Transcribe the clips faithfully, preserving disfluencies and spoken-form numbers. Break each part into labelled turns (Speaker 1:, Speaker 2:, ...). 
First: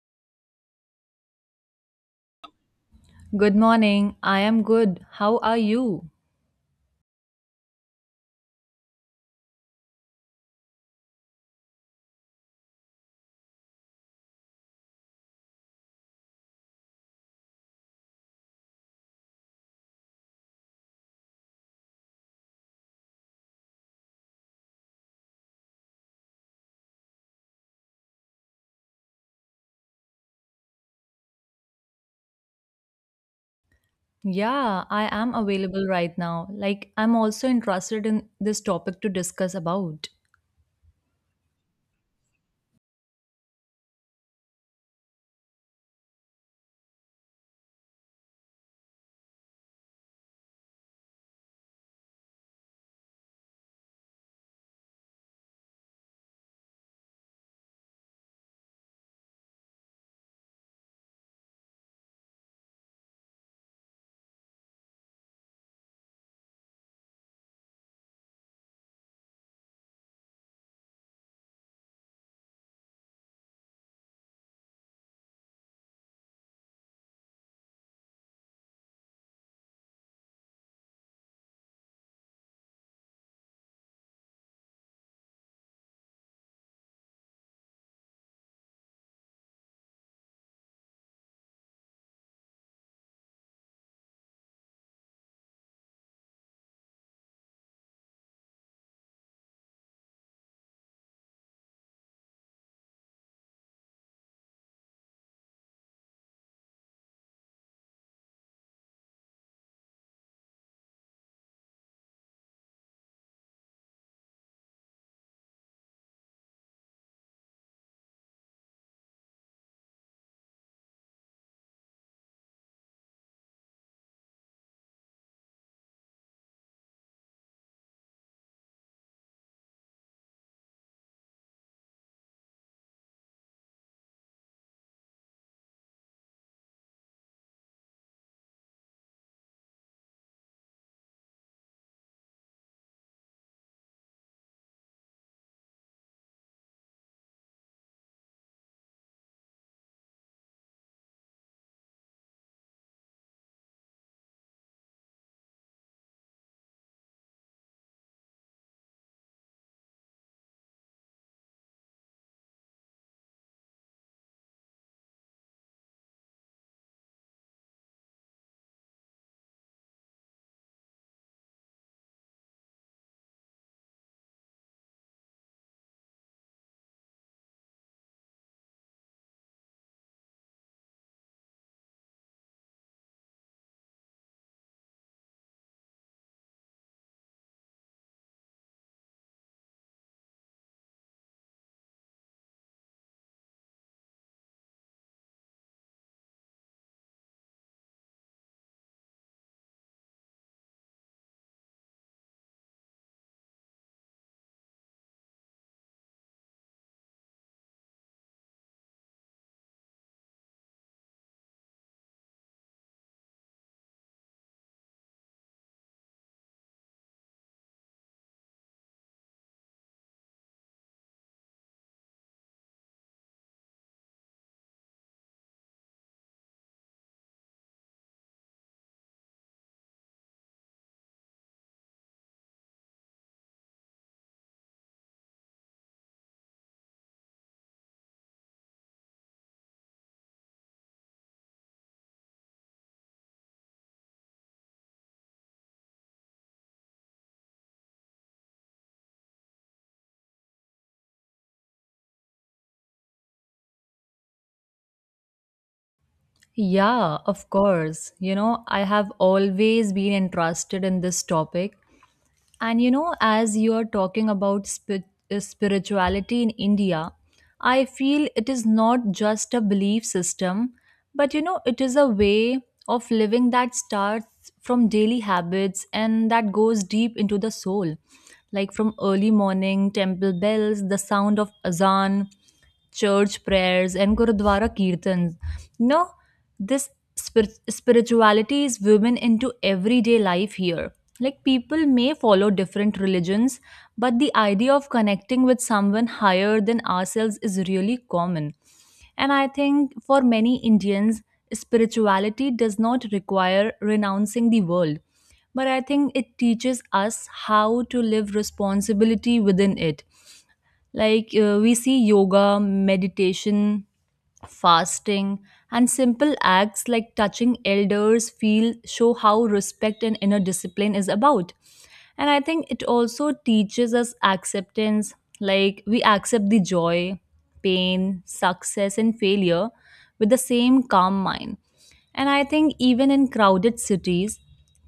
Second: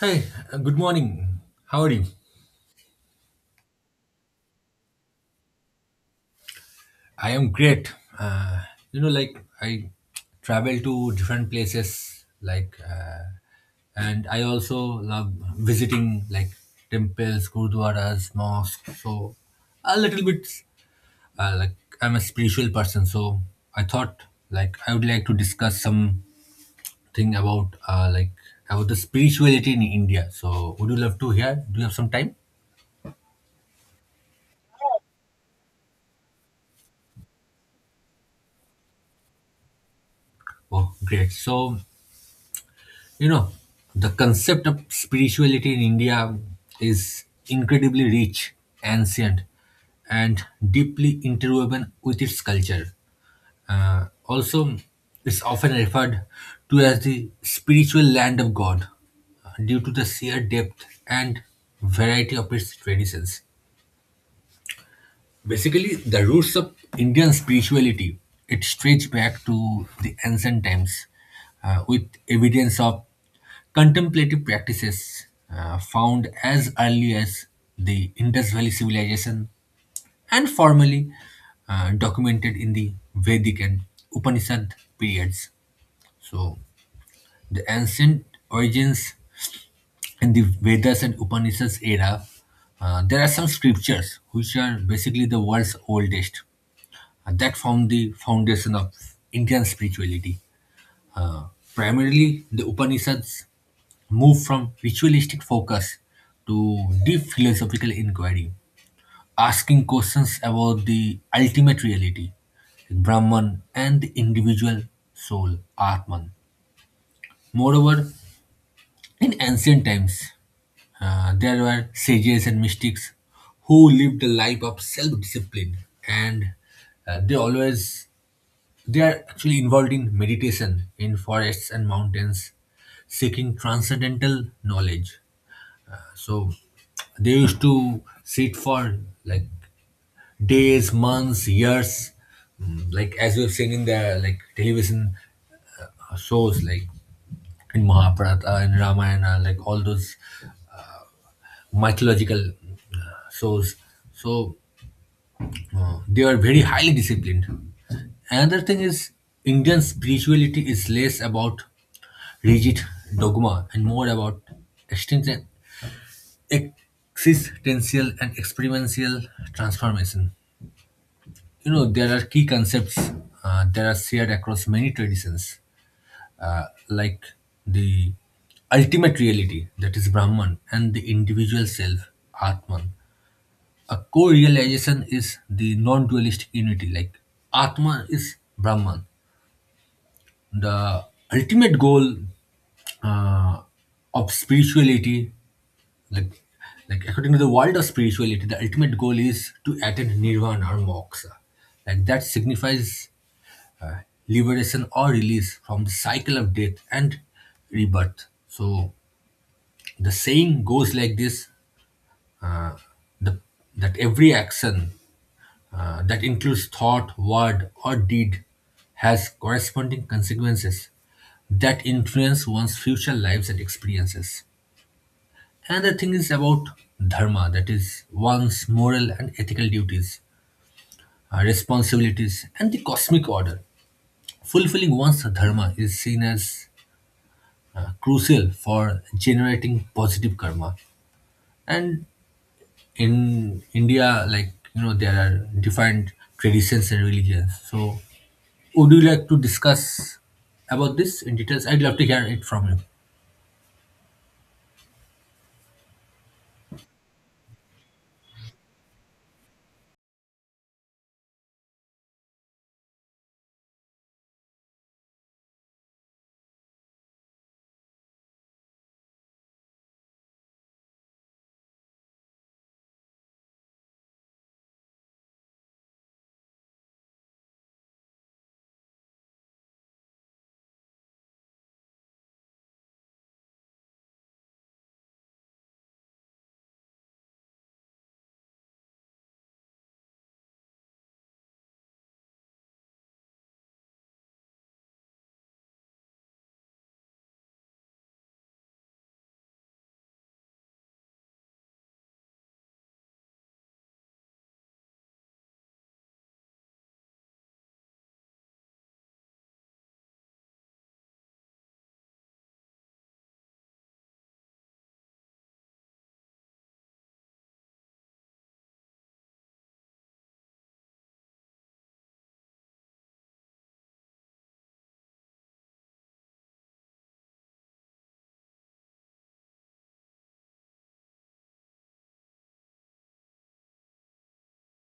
Speaker 1: Hi, uh, good morning. How are you?
Speaker 2: Good morning. I am good. How are you?
Speaker 1: I am great. Uh, you know, like I travel to different places, like, uh, and I also love visiting like temples, gurdwaras, mosques. So, a little bit uh, like I'm a spiritual person. So, I thought like I would like to discuss something about uh, like about the spirituality in India. So, would you love to hear? Do you have some time?
Speaker 2: Yeah, I am available right now. Like, I'm also interested in this topic to discuss about.
Speaker 1: Oh, great. So, You know, the concept of spirituality in India is incredibly rich, ancient, and deeply interwoven with its culture. Uh, also, it's often referred to as the spiritual land of God uh, due to the sheer depth and variety of its traditions. Basically, the roots of Indian spirituality it stretch back to the ancient times, uh, with evidence of contemplative practices uh, found as early as the Indus Valley civilization and formally uh, documented in the Vedic and Upanishad periods. So, the ancient origins in the Vedas and Upanishads era, uh, there are some scriptures which are basically the world's oldest. Uh, that formed the foundation of Indian spirituality. Uh, primarily, the Upanishads moved from ritualistic focus to deep philosophical inquiry, asking questions about the ultimate reality, like Brahman and the individual soul, Atman. Moreover, in ancient times, uh, there were sages and mystics who lived a life of self discipline and uh, they always They are actually involved in meditation in forests and mountains, seeking transcendental knowledge. So they used to sit for like days, months, years, mm, like as we've seen in the like television uh, shows, like in Mahabharata and Ramayana, like all those mythological uh, shows. So Uh, they are very highly disciplined. Another thing is Indian spirituality is less about rigid dogma and more about existen- existential and experiential transformation. You know, there are key concepts uh, that are shared across many traditions, uh, like the ultimate reality, that is Brahman, and the individual self, Atman. A core realization is the non dualistic unity, like Atma is Brahman. The ultimate goal uh, of spirituality, like, like according to the world of spirituality, the ultimate goal is to attain nirvana or moksha. Like that signifies uh, liberation or release from the cycle of death and rebirth. So the saying goes like this uh, the, that every action uh, that includes thought, word, or deed has corresponding consequences that influence one's future lives and experiences. And the thing is about dharma, that is, one's moral and ethical duties, uh, responsibilities, and the cosmic order. Fulfilling one's dharma is seen as uh, crucial for generating positive karma. And in India, like you know, there are different traditions and religions. So, would you like to discuss about this in details? I'd love to hear it from you.
Speaker 2: Yeah, of course. You know, I have always been interested in this topic. And you know, as you are talking about spi- uh, spirituality in India, I feel it is not just a belief system, but you know, it is a way of living that starts from daily habits and that goes deep into the soul. Like from early morning temple bells, the sound of azan, church prayers, and gurudwara kirtans. You know, this spir- spirituality is woven into everyday life here. Like people may follow different religions, but the idea of connecting with someone higher than ourselves is really common. And I think for many Indians, spirituality does not require renouncing the world, but I think it teaches us how to live responsibility within it. Like uh, we see yoga, meditation, fasting, and simple acts like touching elders feel show how respect and inner discipline is about. And I think it also teaches us acceptance, like we accept the joy, pain, success, and failure with the same calm mind. And I think even in crowded cities,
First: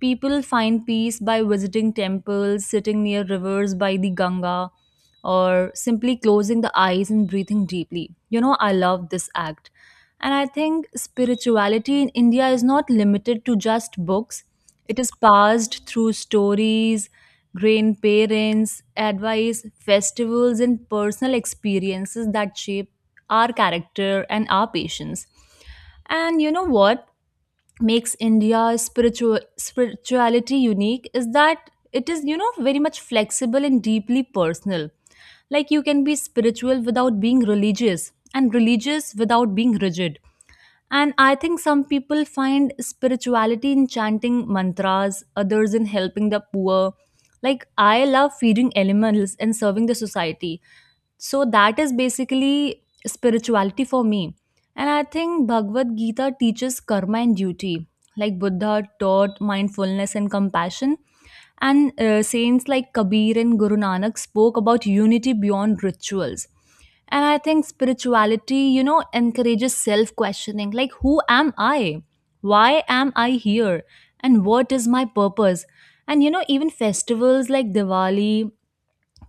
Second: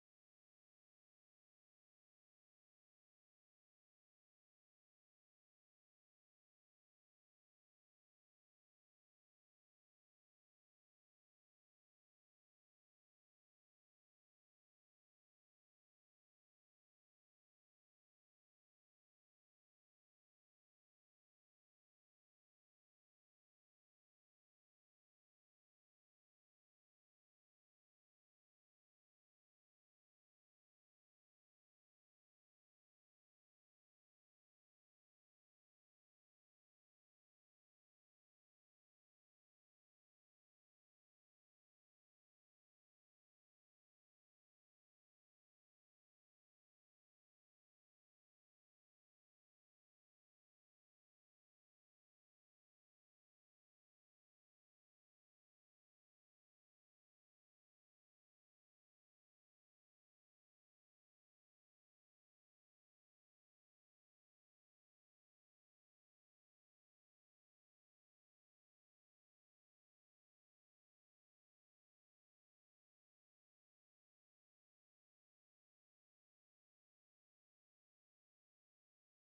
Speaker 2: people find peace by visiting temples, sitting near rivers by the Ganga, or simply closing the eyes and breathing deeply. You know, I love this act. And I think spirituality in India is not limited to just books, it is passed through stories, grandparents, advice, festivals, and personal experiences that shape our character and our patience. And you know what makes India's spiritual spirituality unique is that it is, you know, very much flexible and deeply personal. Like you can be spiritual without being religious and religious without being rigid. And I think some people find spirituality in chanting mantras, others in helping the poor. Like, I love feeding animals and serving the society. So, that is basically spirituality for me. And I think Bhagavad Gita teaches karma and duty. Like, Buddha taught mindfulness and compassion. And uh, saints like Kabir and Guru Nanak spoke about unity beyond rituals. And I think spirituality, you know, encourages self questioning like, who am I? Why am I here? And what is my purpose? And, you know, even festivals like Diwali,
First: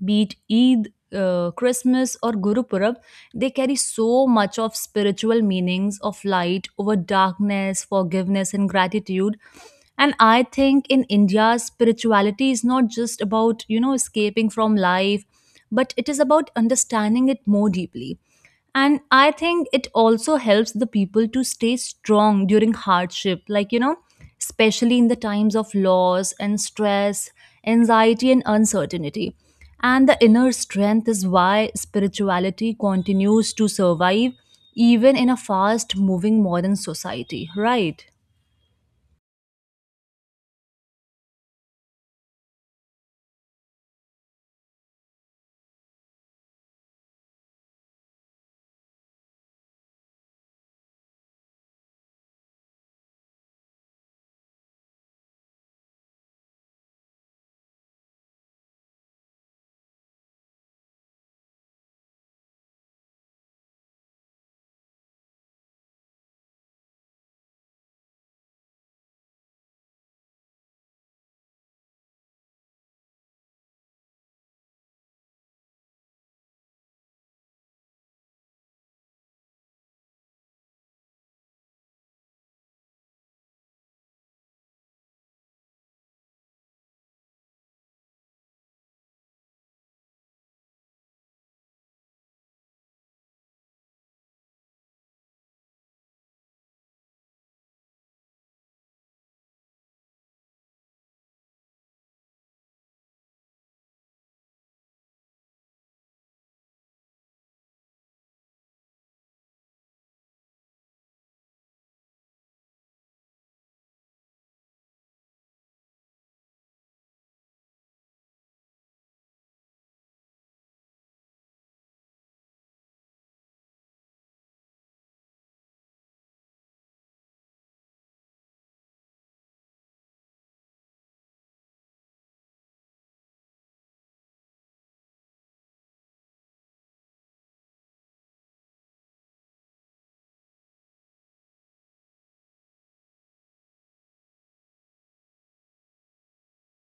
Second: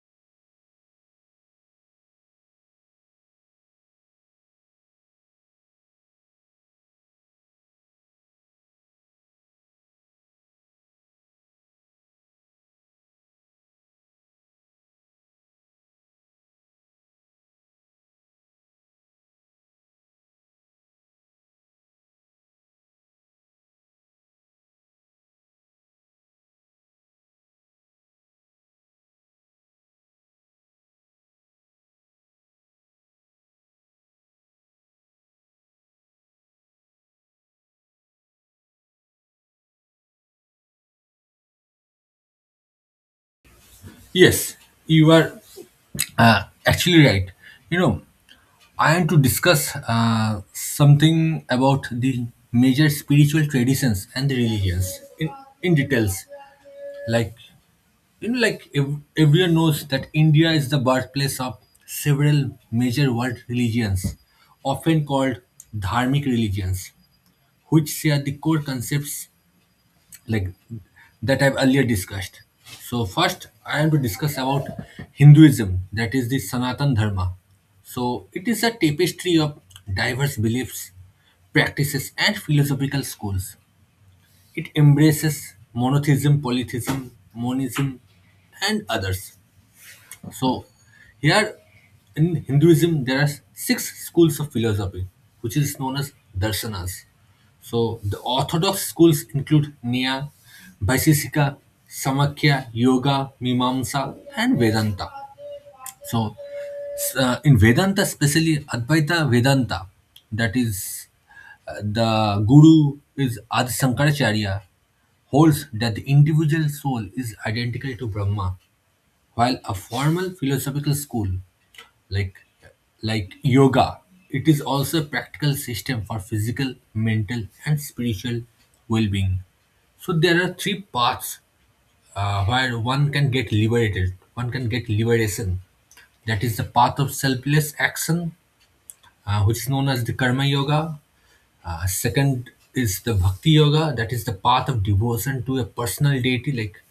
Speaker 2: be it Eid, uh, Christmas, or Guru Purab, they carry so much of spiritual meanings of light over darkness, forgiveness, and gratitude. And I think in India, spirituality is not just about, you know, escaping from life, but it is about understanding it more deeply. And I think it also helps the people to stay strong during hardship, like, you know, especially in the times of loss and stress, anxiety, and uncertainty. And the inner strength is why spirituality continues to survive even in a fast moving modern society, right?
Speaker 1: Yes, you are uh, actually right. You know, I am to discuss uh, something about the major spiritual traditions and the religions in, in details. Like You know, like ev- everyone knows that India is the birthplace of several major world religions, often called dharmic religions, which share the core concepts like that I've earlier discussed. So first, I am to discuss about Hinduism, that is the Sanatan Dharma. So it is a tapestry of diverse beliefs, practices, and philosophical schools. It embraces monotheism, polytheism, monism, and others. So, here in Hinduism, there are six schools of philosophy, which is known as darshanas. So, the orthodox schools include Nya, Vaisheshika, Samakya, Yoga, Mimamsa, and Vedanta. So, s- uh, in Vedanta, especially Advaita Vedanta, that is, uh, the guru is Adi Shankaracharya, holds that the individual soul is identical to Brahma, while a formal philosophical school like like yoga, it is also a practical system for physical, mental, and spiritual well-being. So there are three paths uh, where one can get liberated. One can get liberation. That is the path of selfless action, uh, which is known as the karma yoga. Uh, second is the bhakti yoga. That is the path of devotion to a personal deity like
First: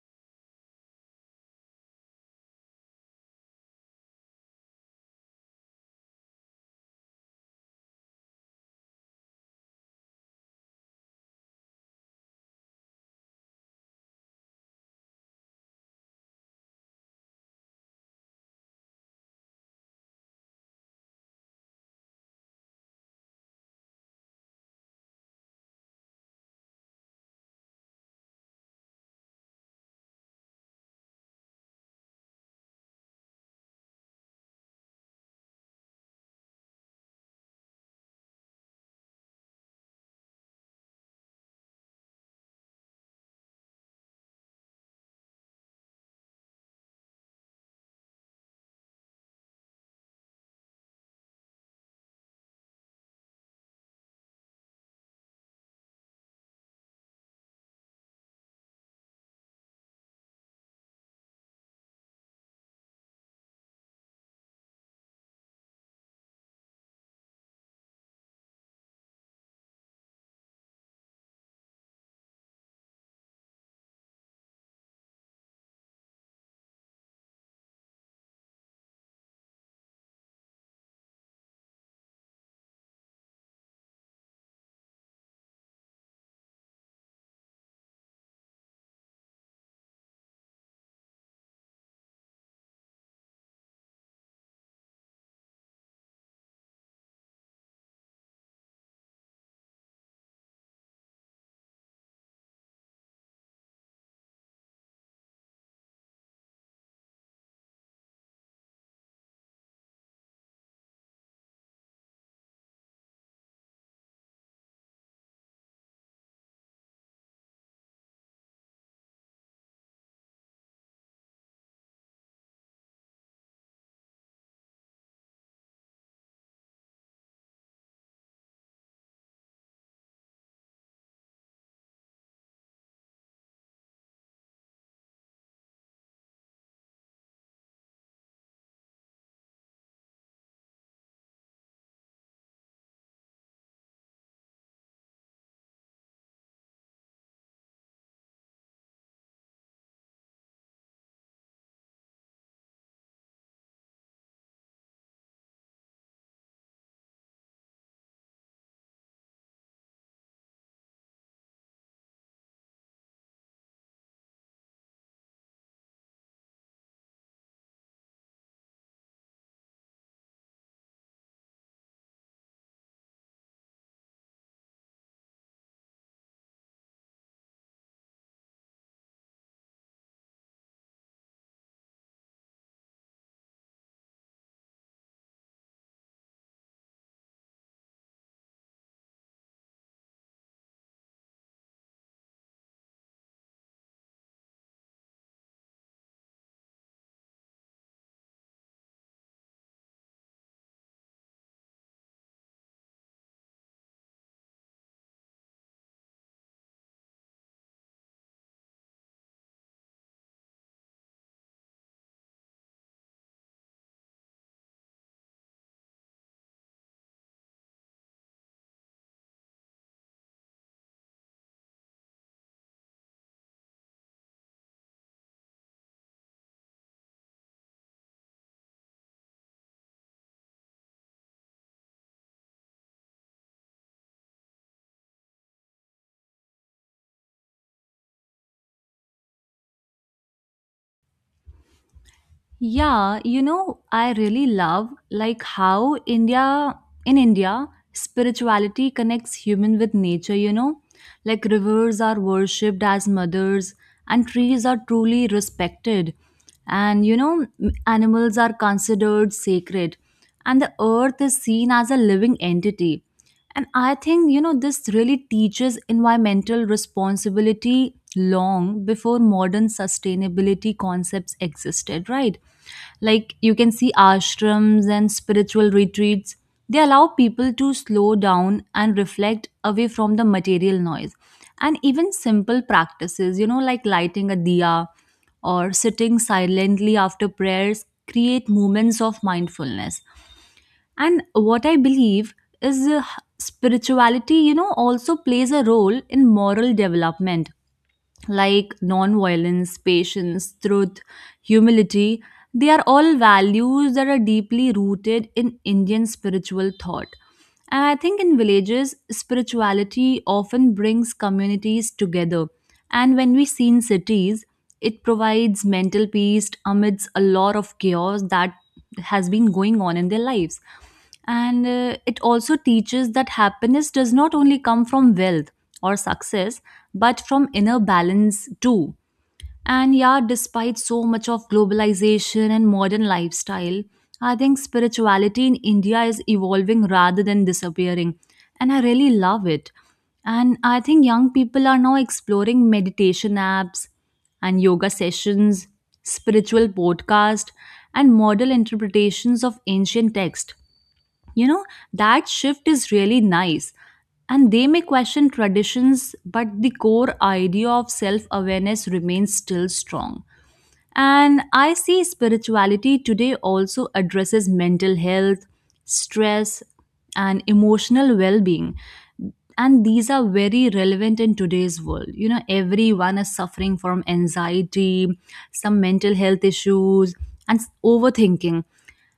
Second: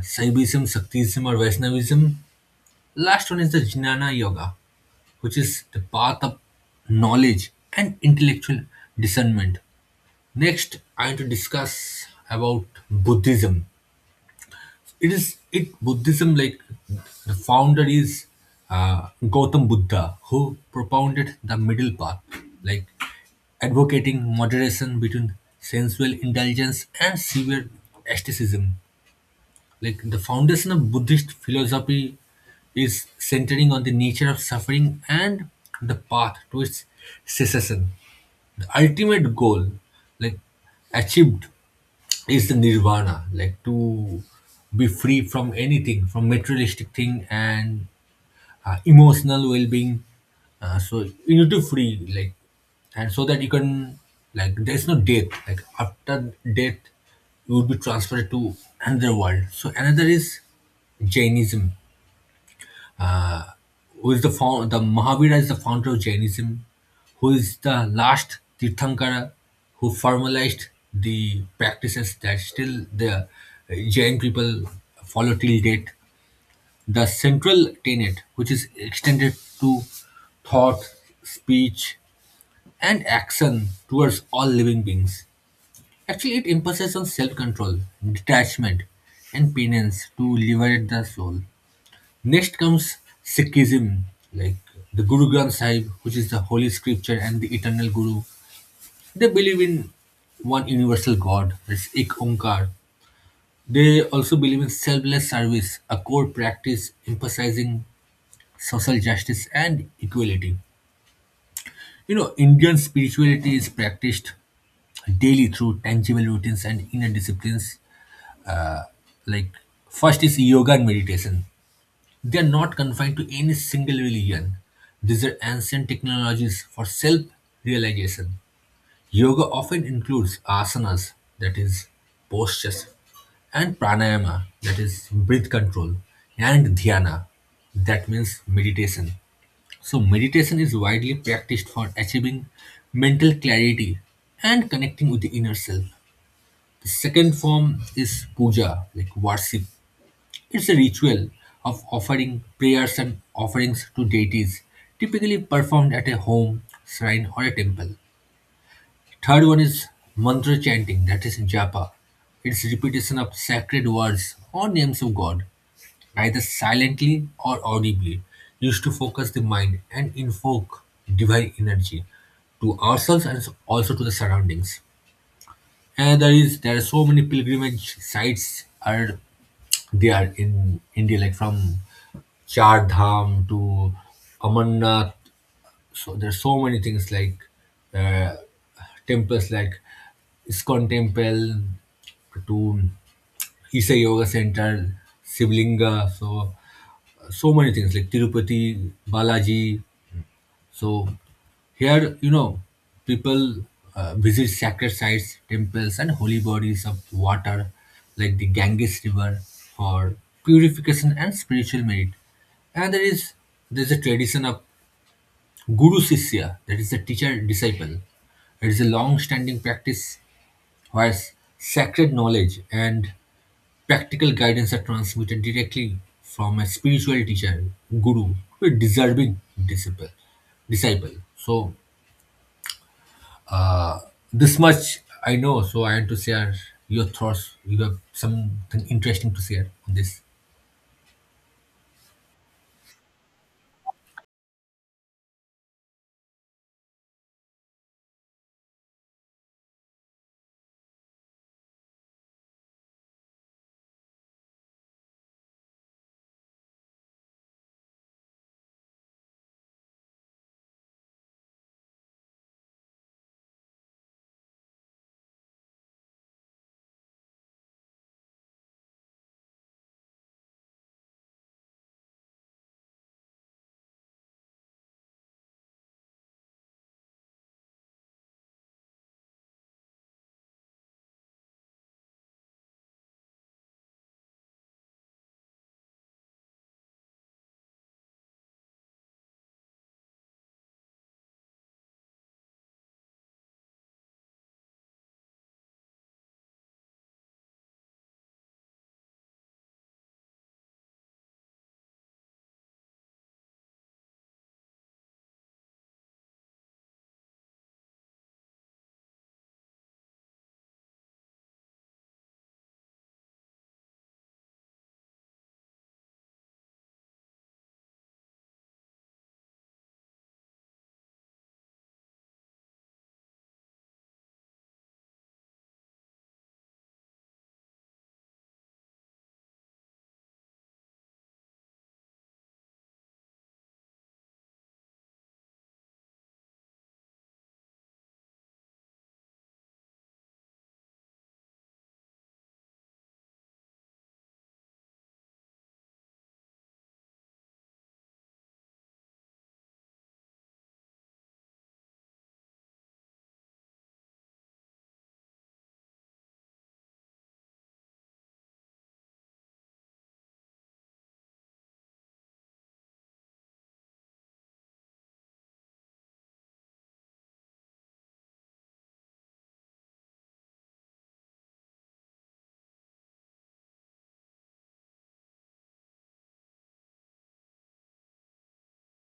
Speaker 1: Saivism, Shaktism, or Vaishnavism. Last one is the Jnana Yoga, which is the path of knowledge and intellectual discernment. Next, I want to discuss about Buddhism. It is it Buddhism, like the founder is uh, Gautam Buddha, who propounded the middle path, like advocating moderation between sensual indulgence and severe asceticism. Like the foundation of Buddhist philosophy is centering on the nature of suffering and the path to its cessation. The ultimate goal, like achieved, is the nirvana, like to be free from anything, from materialistic thing and uh, emotional well-being, uh, so you need to free, like, and so that you can, like, there's no death, like after death you would be transferred to another world. So another is Jainism. Who is the found the Mahavira is the founder of Jainism, who is the last tirthankara, who formalized the practices that still the uh, Jain people follow till date. The central tenet, which is extended to thought, speech, and action towards all living beings, actually it emphasizes on self-control, detachment, and penance to liberate the soul. Next comes Sikhism, like the Guru Granth Sahib, which is the holy scripture and the eternal Guru. They believe in one universal God, that's Ik Onkar. They also believe in selfless service, a core practice emphasizing social justice and equality. You know, Indian spirituality is practiced daily through tangible routines and inner disciplines. Uh, like, first is yoga and meditation. They are not confined to any single religion. These are ancient technologies for self realization. Yoga often includes asanas, that is, postures, and pranayama, that is, breath control, and dhyana, that means meditation. So, meditation is widely practiced for achieving mental clarity and connecting with the inner self. The second form is puja, like worship. It's a ritual of offering prayers and offerings to deities, typically performed at a home, shrine, or a temple. Third one is mantra chanting, that is japa. It's repetition of sacred words or names of God, either silently or audibly, used to focus the mind and invoke divine energy to ourselves and also to the surroundings. And there is there are so many pilgrimage sites are there in India, like from Char Dham to Amarnath. So there's so many things like uh, temples like Iskon Temple to Isha Yoga Center, Sivlinga. So so many things like Tirupati, Balaji. So here, you know, people uh, visit sacred sites, temples, and holy bodies of water like the Ganges River for purification and spiritual merit. And there is there's a tradition of Guru Sisya, that is the teacher disciple. It is a long standing practice where sacred knowledge and practical guidance are transmitted directly from a spiritual teacher, guru, to a deserving disciple. disciple. So this much I know. So I want to share your thoughts. You have something interesting to share on this.
Speaker 2: Yeah, you know, I really love like how India in India spirituality connects human with nature, you know? Like rivers are worshipped as mothers and trees are truly respected. And you know, m- animals are considered sacred and the earth is seen as a living entity. And I think, you know, this really teaches environmental responsibility long before modern sustainability concepts existed, right? Like you can see ashrams and spiritual retreats, they allow people to slow down and reflect away from the material noise. And even simple practices, you know, like lighting a diya or sitting silently after prayers, create moments of mindfulness. And what I believe is uh, spirituality, you know, also plays a role in moral development, like non violence, patience, truth, humility. They are all values that are deeply rooted in Indian spiritual thought. And I think in villages, spirituality often brings communities together. And when we see in cities, it provides mental peace amidst a lot of chaos that has been going on in their lives. And uh, it also teaches that happiness does not only come from wealth or success, but from inner balance too. And yeah, despite so much of globalization and modern lifestyle, I think spirituality in India is evolving rather than disappearing. And I really love it. And I think young people are now exploring meditation apps and yoga sessions, spiritual podcast, and model interpretations of ancient text. You know, that shift is really nice. And they may question traditions, but the core idea of self awareness remains still strong. And I see spirituality today also addresses mental health, stress, and emotional well being. And these are very relevant in today's world. You know, everyone is suffering from anxiety, some mental health issues, and s- overthinking.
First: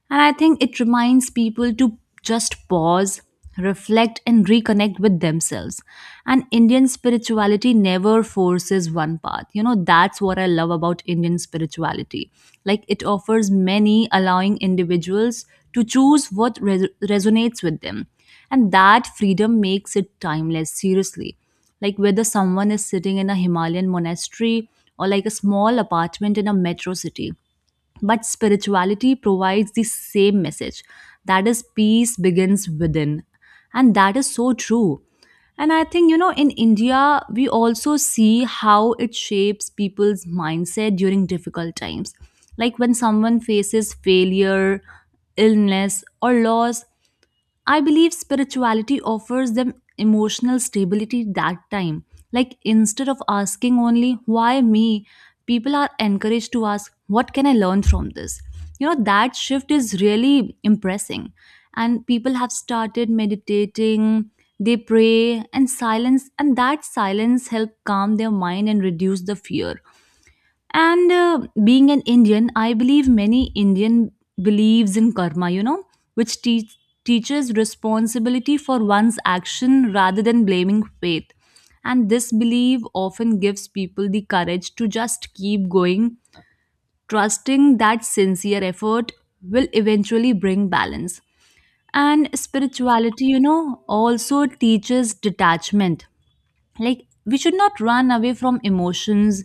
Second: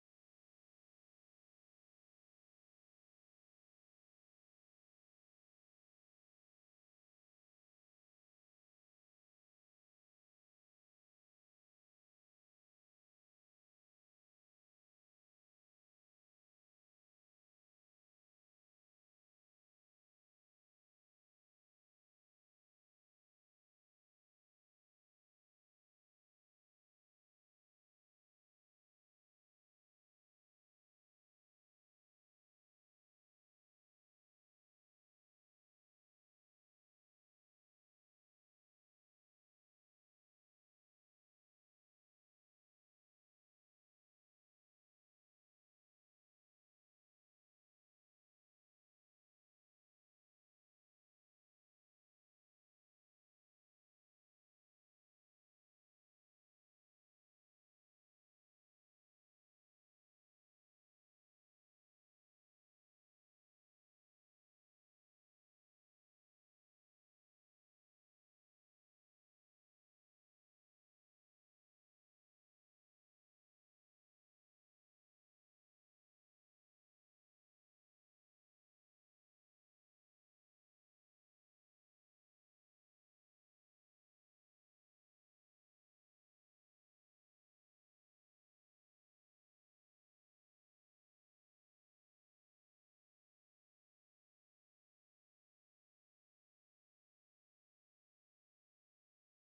Speaker 2: And I think it reminds people to just pause, reflect, and reconnect with themselves. And Indian spirituality never forces one path. You know, that's what I love about Indian spirituality. Like, it offers many, allowing individuals to choose what res- resonates with them. And that freedom makes it timeless, seriously. Like, whether someone is sitting in a Himalayan monastery or like a small apartment in a metro city, but spirituality provides the same message, that is, peace begins within. And that is so true. And I think, you know, in India, we also see how it shapes people's mindset during difficult times. Like when someone faces failure, illness, or loss, I believe spirituality offers them emotional stability that time. Like instead of asking only why me, people are encouraged to ask what can I learn from this. You know that shift is really impressing, and people have started meditating, they pray and silence, and that silence help calm their mind and reduce the fear. And uh, Being an Indian, I believe many Indian believes in karma, you know, which te- teaches responsibility for one's action rather than blaming fate. And this belief often gives people the courage to just keep going, trusting that sincere effort will eventually bring balance. And spirituality, you know, also teaches detachment, like we should not run away from emotions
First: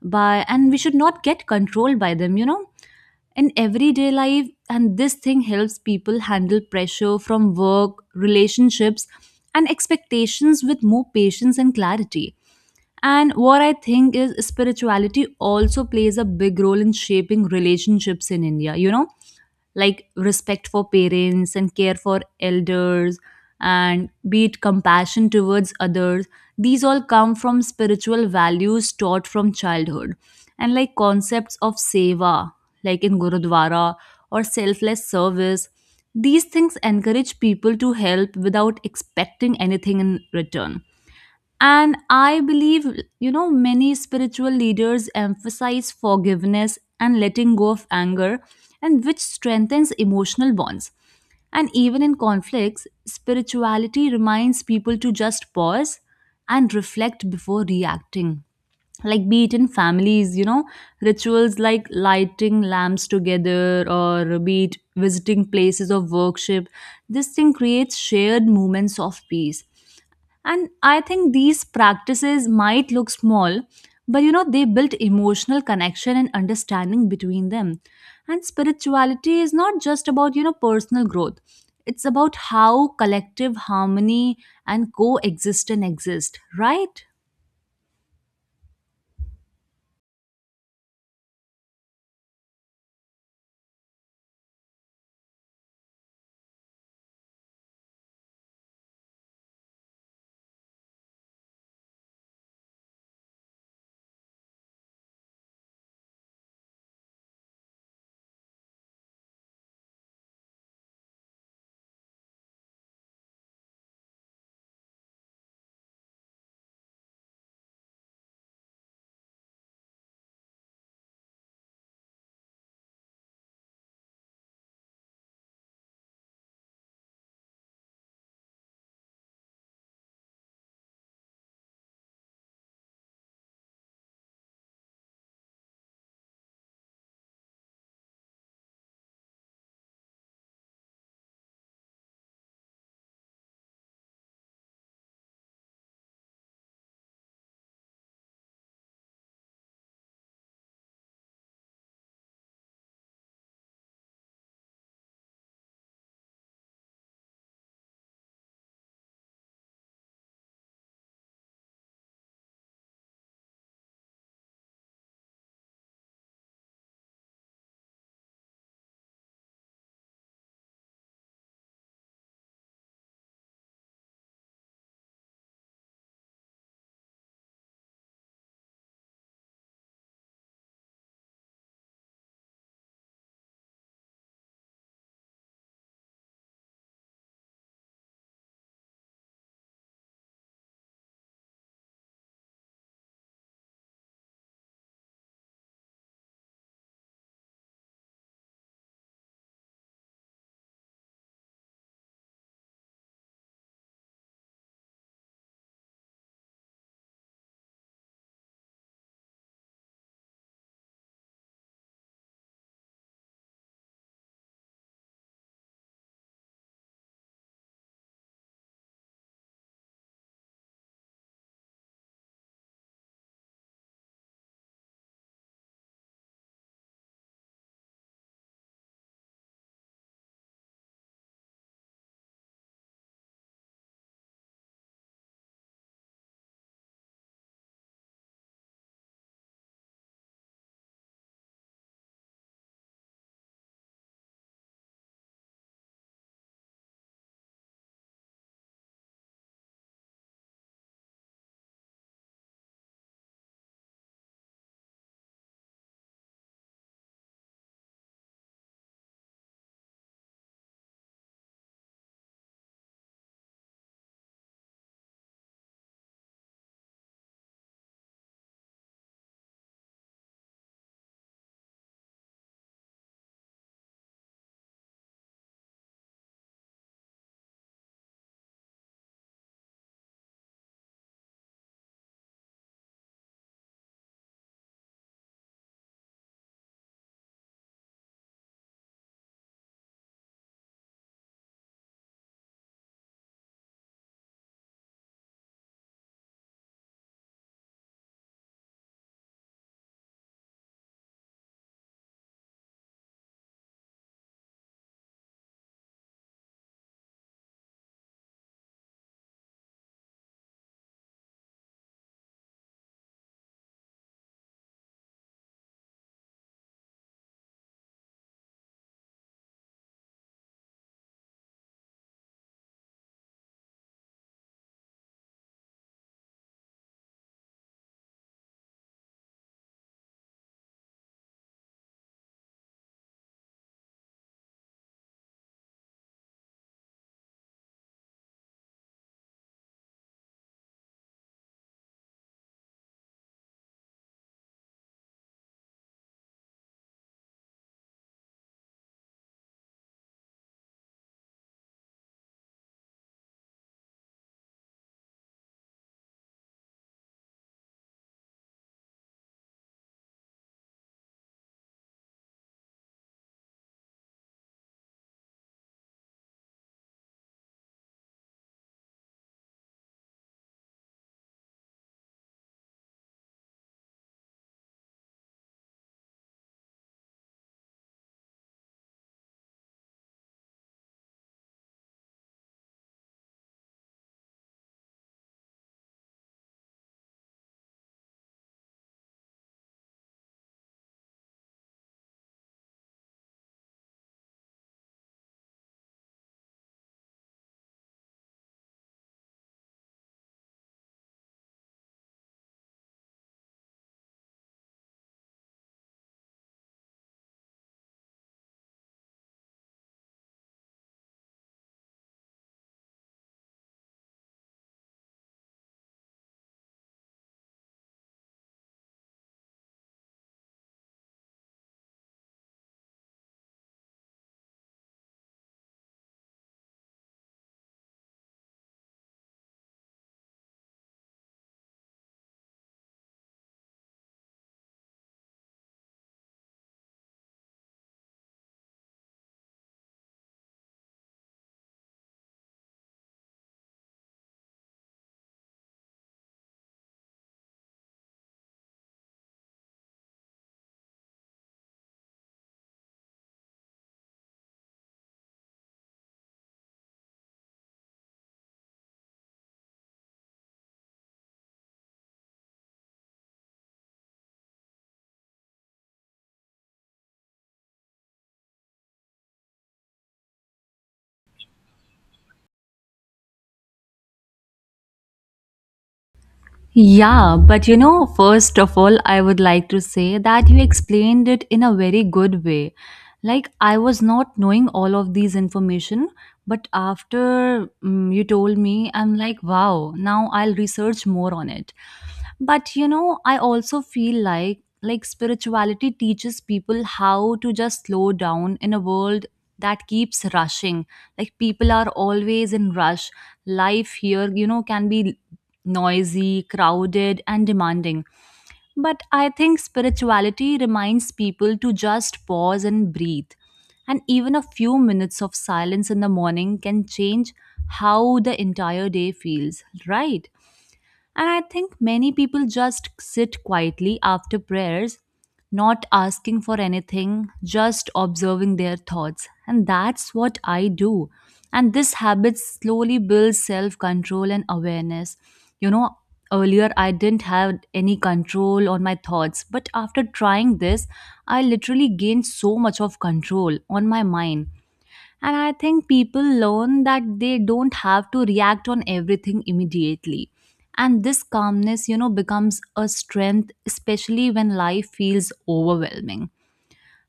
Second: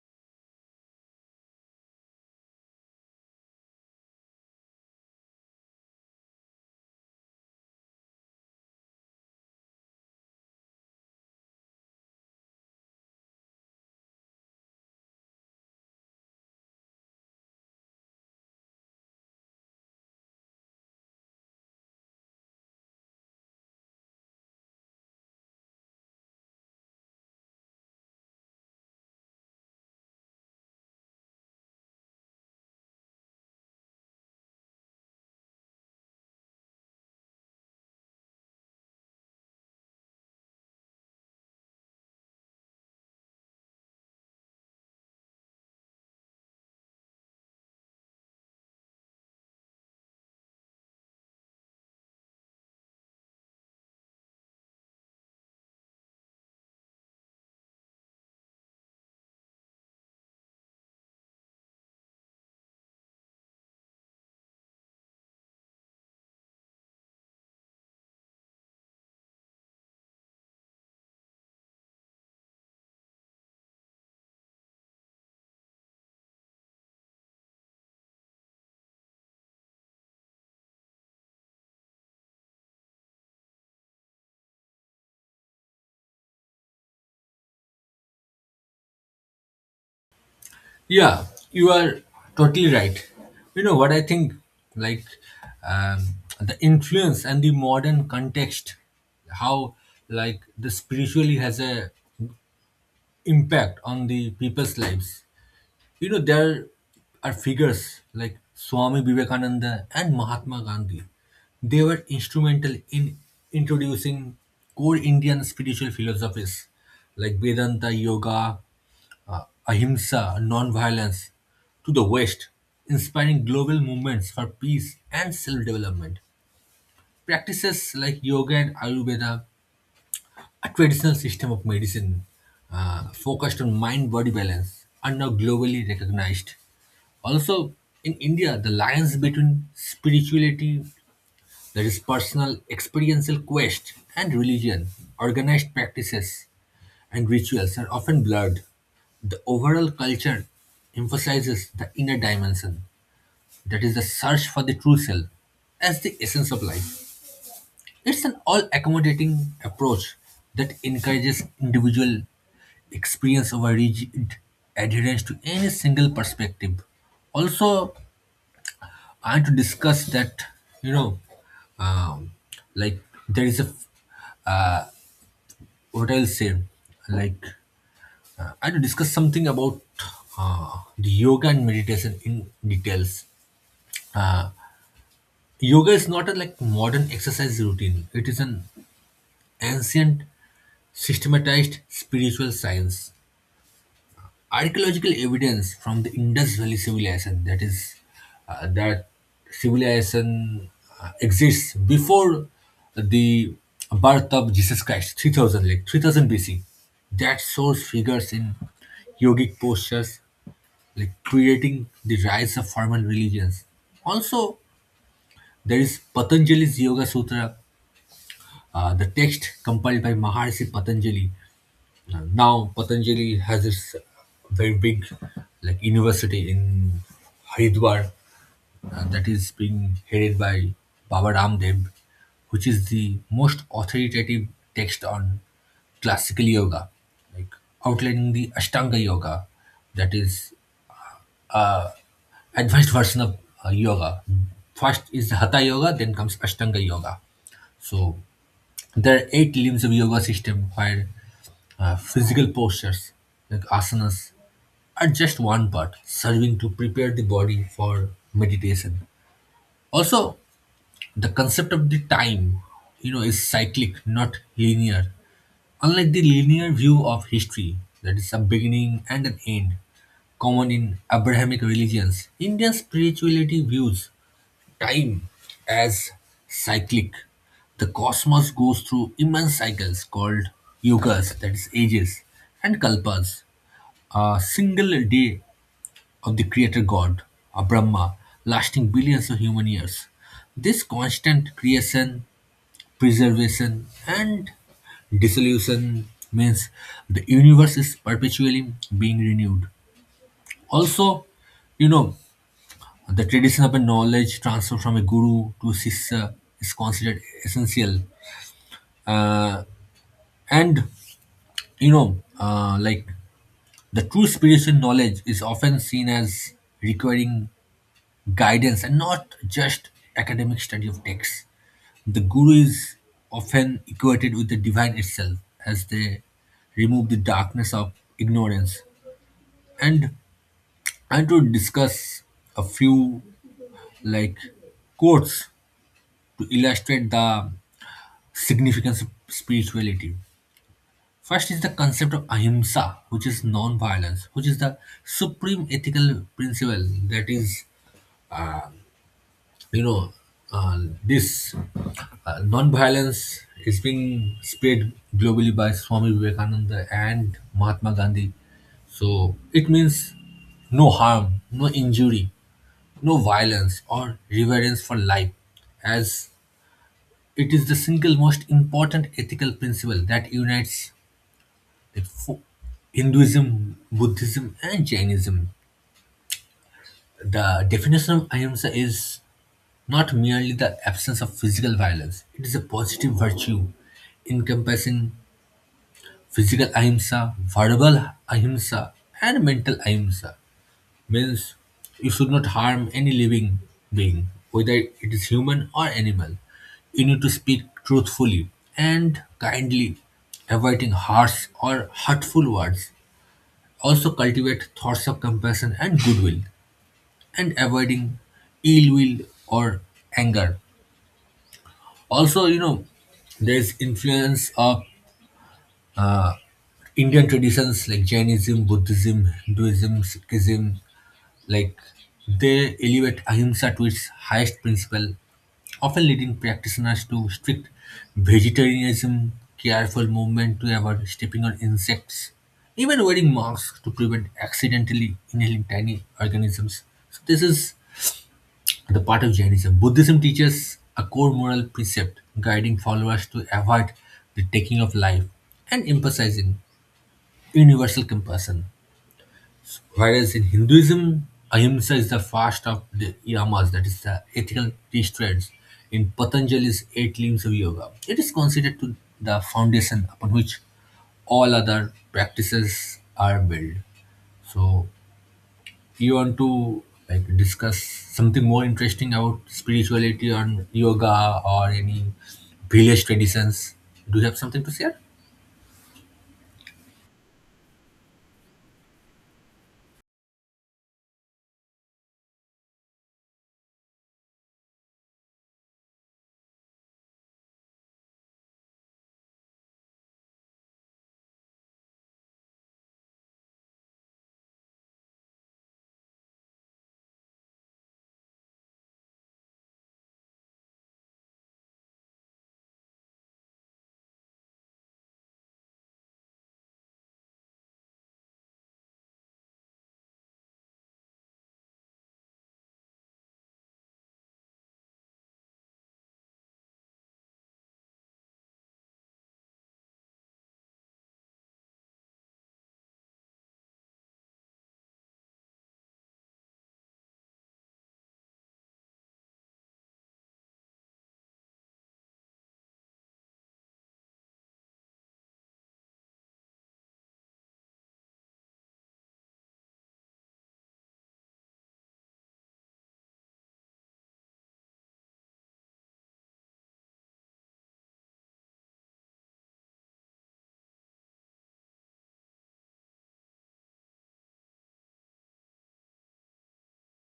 Speaker 2: by, and we should not get controlled by them, you know, in everyday life. And this thing helps people handle pressure from work relationships and expectations with more patience and clarity. And what I think is spirituality also plays a big role in shaping relationships in India, you know, like respect for parents and care for elders, and be it compassion towards others, these all come from spiritual values taught from childhood. And like concepts of seva, like in gurudwara, or selfless service, these things encourage people to help without expecting anything in return. And I believe, you know, many spiritual leaders emphasize forgiveness and letting go of anger, and which strengthens emotional bonds. And even in conflicts, spirituality reminds people to just pause and reflect before reacting. Like, be it in families, you know, rituals like lighting lamps together, or be it visiting places of worship, this thing creates shared moments of peace. And I think these practices might look small, but you know, they build emotional connection and understanding between them. And spirituality is not just about, you know, personal growth, it's about how collective harmony and coexistence exist, right?
Speaker 1: Yeah, you are totally right. You know what I think, like um, the influence and the modern context, how like the spiritually has a impact on the people's lives. You know, there are figures like Swami Vivekananda and Mahatma Gandhi. They were instrumental in introducing core Indian spiritual philosophies like Vedanta, Yoga, uh, Ahimsa, non violence to the West, inspiring global movements for peace and self development. Practices like yoga and Ayurveda, a traditional system of medicine uh, focused on mind body balance, are now globally recognized. Also, in India, the alliance between spirituality, that is personal experiential quest, and religion, organized practices, and rituals are often blurred. The overall culture emphasizes the inner dimension, that is, the search for the true self, as the essence of life. It's an all-accommodating approach that encourages individual experience over rigid adherence to any single perspective. Also, I want to discuss that, you know, um, like there is a what I'll say, like uh, I want to discuss something about uh, the yoga and meditation in details. Yoga is not a like modern exercise routine. It is an ancient systematized spiritual science, archaeological evidence from the Indus Valley civilization, that is uh, that civilization uh, exists before the birth of Jesus Christ three thousand, like three thousand B C, that source figures in yogic postures like creating the rise of formal religions. Also, there is Patanjali's Yoga Sutra, uh, the text compiled by Maharishi Patanjali. Now Patanjali has its very big like university in Haridwar, uh, that is being headed by Baba Ramdev, which is the most authoritative text on classical yoga, like outlining the Ashtanga yoga, that is advanced version of uh, yoga. First is Hatha yoga, then comes Ashtanga yoga. So there are eight limbs of yoga system where uh, physical postures like asanas at just one part, serving to prepare the body for meditation. Also, the concept of the time, you know, is cyclic, not linear. Unlike the linear view of history, that is a beginning and an end, common in Abrahamic religions, Indian spirituality views time as cyclic. The cosmos goes through immense cycles called yugas, that is ages, and kalpas. A single day of the creator god, a Brahma, lasting billions of human years. This constant creation, preservation, and dissolution means the universe is perpetually being renewed. Also, you know, the tradition of a knowledge transfer from a guru to sisya is considered essential. Uh, and, you know, uh, like the true spiritual knowledge is often seen as requiring guidance and not just academic study of texts. The guru is often equated with the divine itself, as they remove the darkness of ignorance. And I want to discuss a few like quotes to illustrate the significance of spirituality. First is the concept of ahimsa, which is non-violence, which is the supreme ethical principle, that is, you know, uh, this uh, non-violence is being spread globally by Swami Vivekananda and Mahatma Gandhi. So it means no harm, no injury, no violence or reverence for life, as it is the single most important ethical principle that unites the fo- Hinduism, Buddhism, and Jainism. The definition of ahimsa is not merely the absence of physical violence, it is a positive virtue encompassing physical ahimsa, verbal ahimsa, and mental ahimsa. Means you should not harm any living being, whether it is human or animal. You need to speak truthfully and kindly, avoiding harsh or hurtful words. Also, cultivate thoughts of compassion and goodwill and avoiding ill will or anger. Also, you know, there's influence of Indian traditions like Jainism, Buddhism, Hinduism, Sikhism. Like they elevate ahimsa to its highest principle, often leading practitioners to strict vegetarianism, careful movement to avoid stepping on insects, even wearing masks to prevent accidentally inhaling tiny organisms. So this is the part of Jainism. Buddhism teaches a core moral precept guiding followers to avoid the taking of life and emphasizing universal compassion. Whereas in Hinduism, Ahimsa is the fast of the yamas, that is the ethical restraints in Patanjali's eight limbs of yoga. It is considered to the foundation upon which all other practices are built. So you want to like discuss something more interesting about spirituality and yoga or any village traditions? Do you have something to share?
Speaker 2: Yeah, but you know, first of all, I would like to say that you explained it in a very good way. Like, I was not knowing all of these information, but after mm, you told me, I'm like, wow, now I'll research more on it. But you know, I also feel like like spirituality teaches people how to just slow down in a world that keeps rushing. Like people are always in rush. Life here, you know, can be noisy, crowded, and demanding. But I think spirituality reminds people to just pause and breathe. And even a few minutes of silence in the morning can change how the entire day feels, right? And I think many people just sit quietly after prayers, not asking for anything, just observing their thoughts. And that's what I do. And this habit slowly builds self control and awareness. You know, earlier I didn't have any control on my thoughts, but after trying this, I literally gained so much of control on my mind. And I think people learn that they don't have to react on everything immediately. And this calmness, you know, becomes a strength, especially when life feels overwhelming.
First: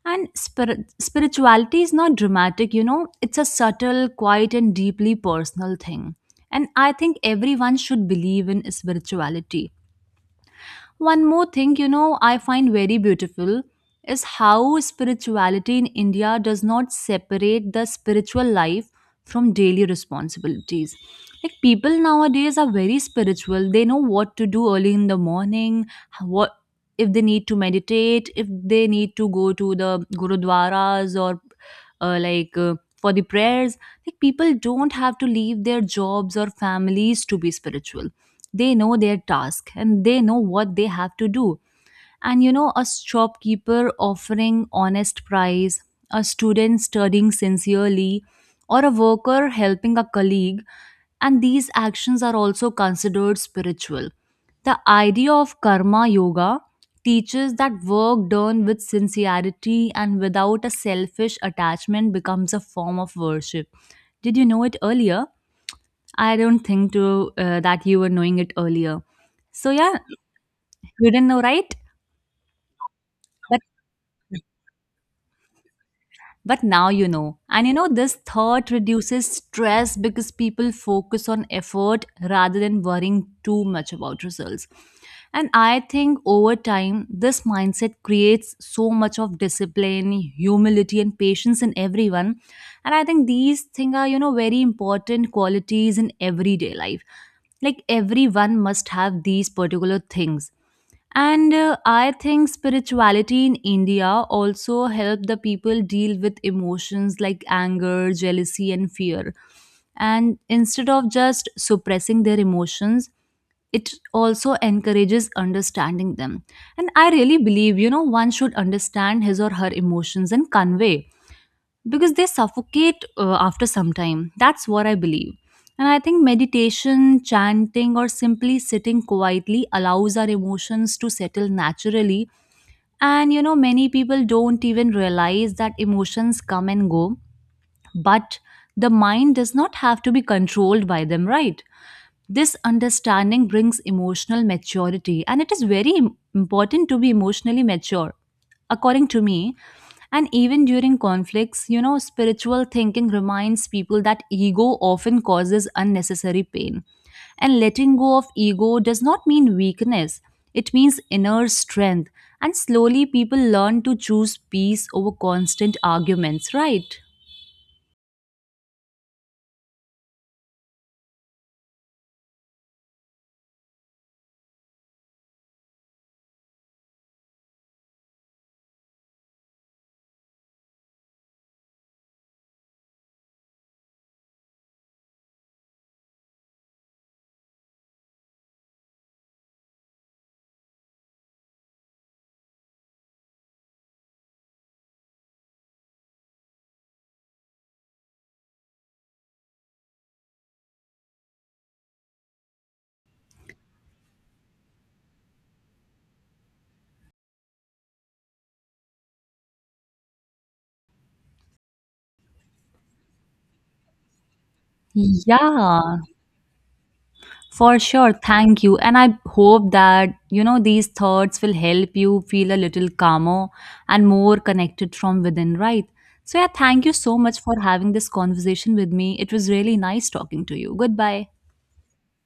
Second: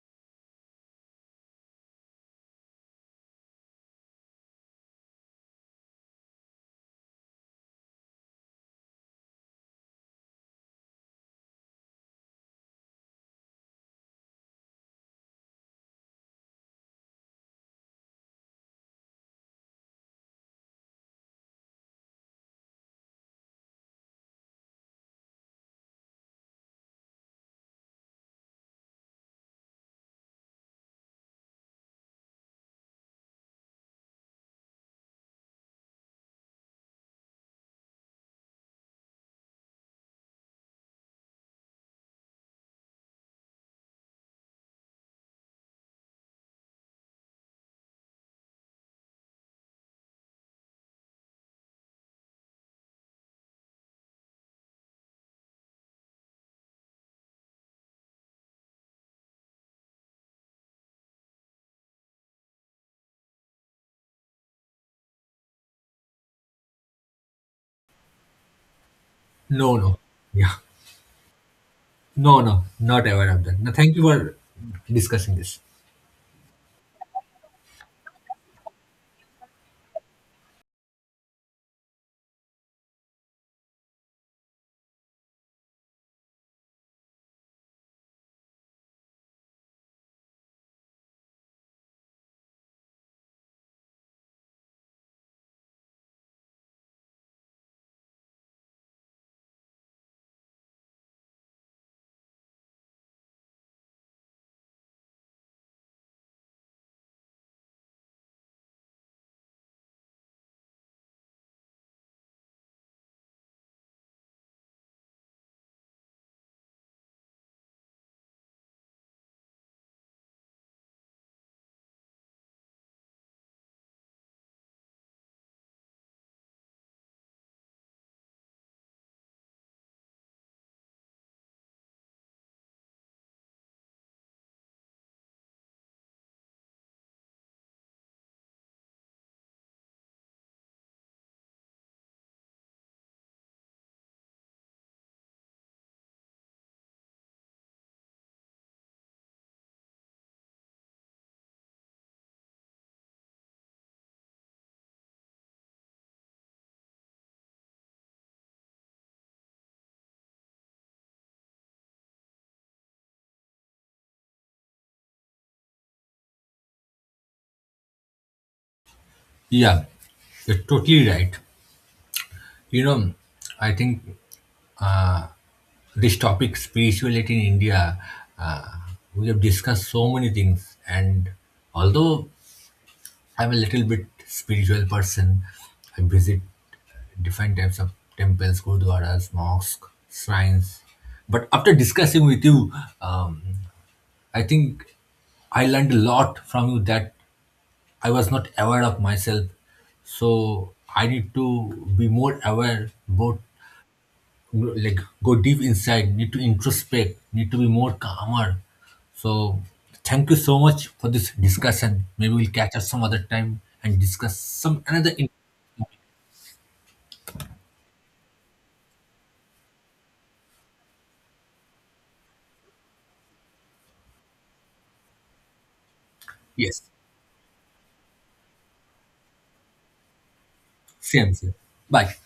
Speaker 2: And spir- spirituality is not dramatic, you know, it's a subtle, quiet, and deeply personal thing. And I think everyone should believe in spirituality. One more thing, you know, I find very beautiful is how spirituality in India does not separate the spiritual life from daily responsibilities. Like people nowadays are very spiritual. They know what to do early in the morning, what if they need to meditate, if they need to go to the gurudwaras or uh, like uh, for the prayers. Like people don't have to leave their jobs or families to be spiritual, they know their task and they know what they have to do. And you know, a shopkeeper offering honest price, a student studying sincerely, or a worker helping a colleague, and these actions are also considered spiritual. The idea of karma yoga teaches that work done with sincerity and without a selfish attachment becomes a form of worship. Did you know it earlier? I don't think to uh, that you were knowing it earlier. So
Speaker 1: No,
Speaker 2: yeah,
Speaker 1: no. Yeah.
Speaker 2: you didn't know, right?
Speaker 1: No, no, not aware of that.
Speaker 2: But
Speaker 1: No, thank you for discussing this.
Speaker 2: but now you know. And you know this thought reduces stress because people focus on effort rather than worrying too much about results. And I think over time this mindset creates so much of discipline, humility, and patience in everyone. And I think these things are, you know, very important qualities in everyday life, like everyone must have these particular things. And uh, I think spirituality in India also helped the people deal with emotions like anger, jealousy, and fear. And instead of just suppressing their emotions, it also encourages understanding them. And I really believe, you know, one should understand his or her emotions and convey because they suffocate uh, after some time. That's what I believe. And I think meditation, chanting, or simply sitting quietly allows our emotions to settle naturally. And you know, many people don't even realize that emotions come and go, but the mind does not have to be controlled by them, right? This understanding brings emotional maturity, and it is very im- important to be emotionally mature, according to me. And even during conflicts, you know, spiritual thinking reminds people that ego often causes unnecessary pain. And letting go of ego does not mean weakness, it means inner strength. And slowly, people learn to choose peace over constant arguments, right?
Speaker 1: Yeah, you're totally right. You know, I think this topic spirituality in India, uh, we have discussed so many things, and although I'm a little bit spiritual person, I visit different types of temples, gurdwaras, mosques, shrines. But after discussing with you, um, I think I learned a lot from you that I was not aware of myself. So I need to be more aware, both like go deep inside, need to introspect, need to be more calmer. So thank you so much for this discussion. Maybe we'll catch up some other time and discuss some another. In-
Speaker 2: Yeah, for sure, thank you. And I hope that, you know, these thoughts will help you feel a little calmer and more connected from within, right? So, yeah,
Speaker 1: yes,
Speaker 2: thank you so much for having this conversation with me. It was really nice talking to you. Goodbye.
Speaker 1: same, same. Bye.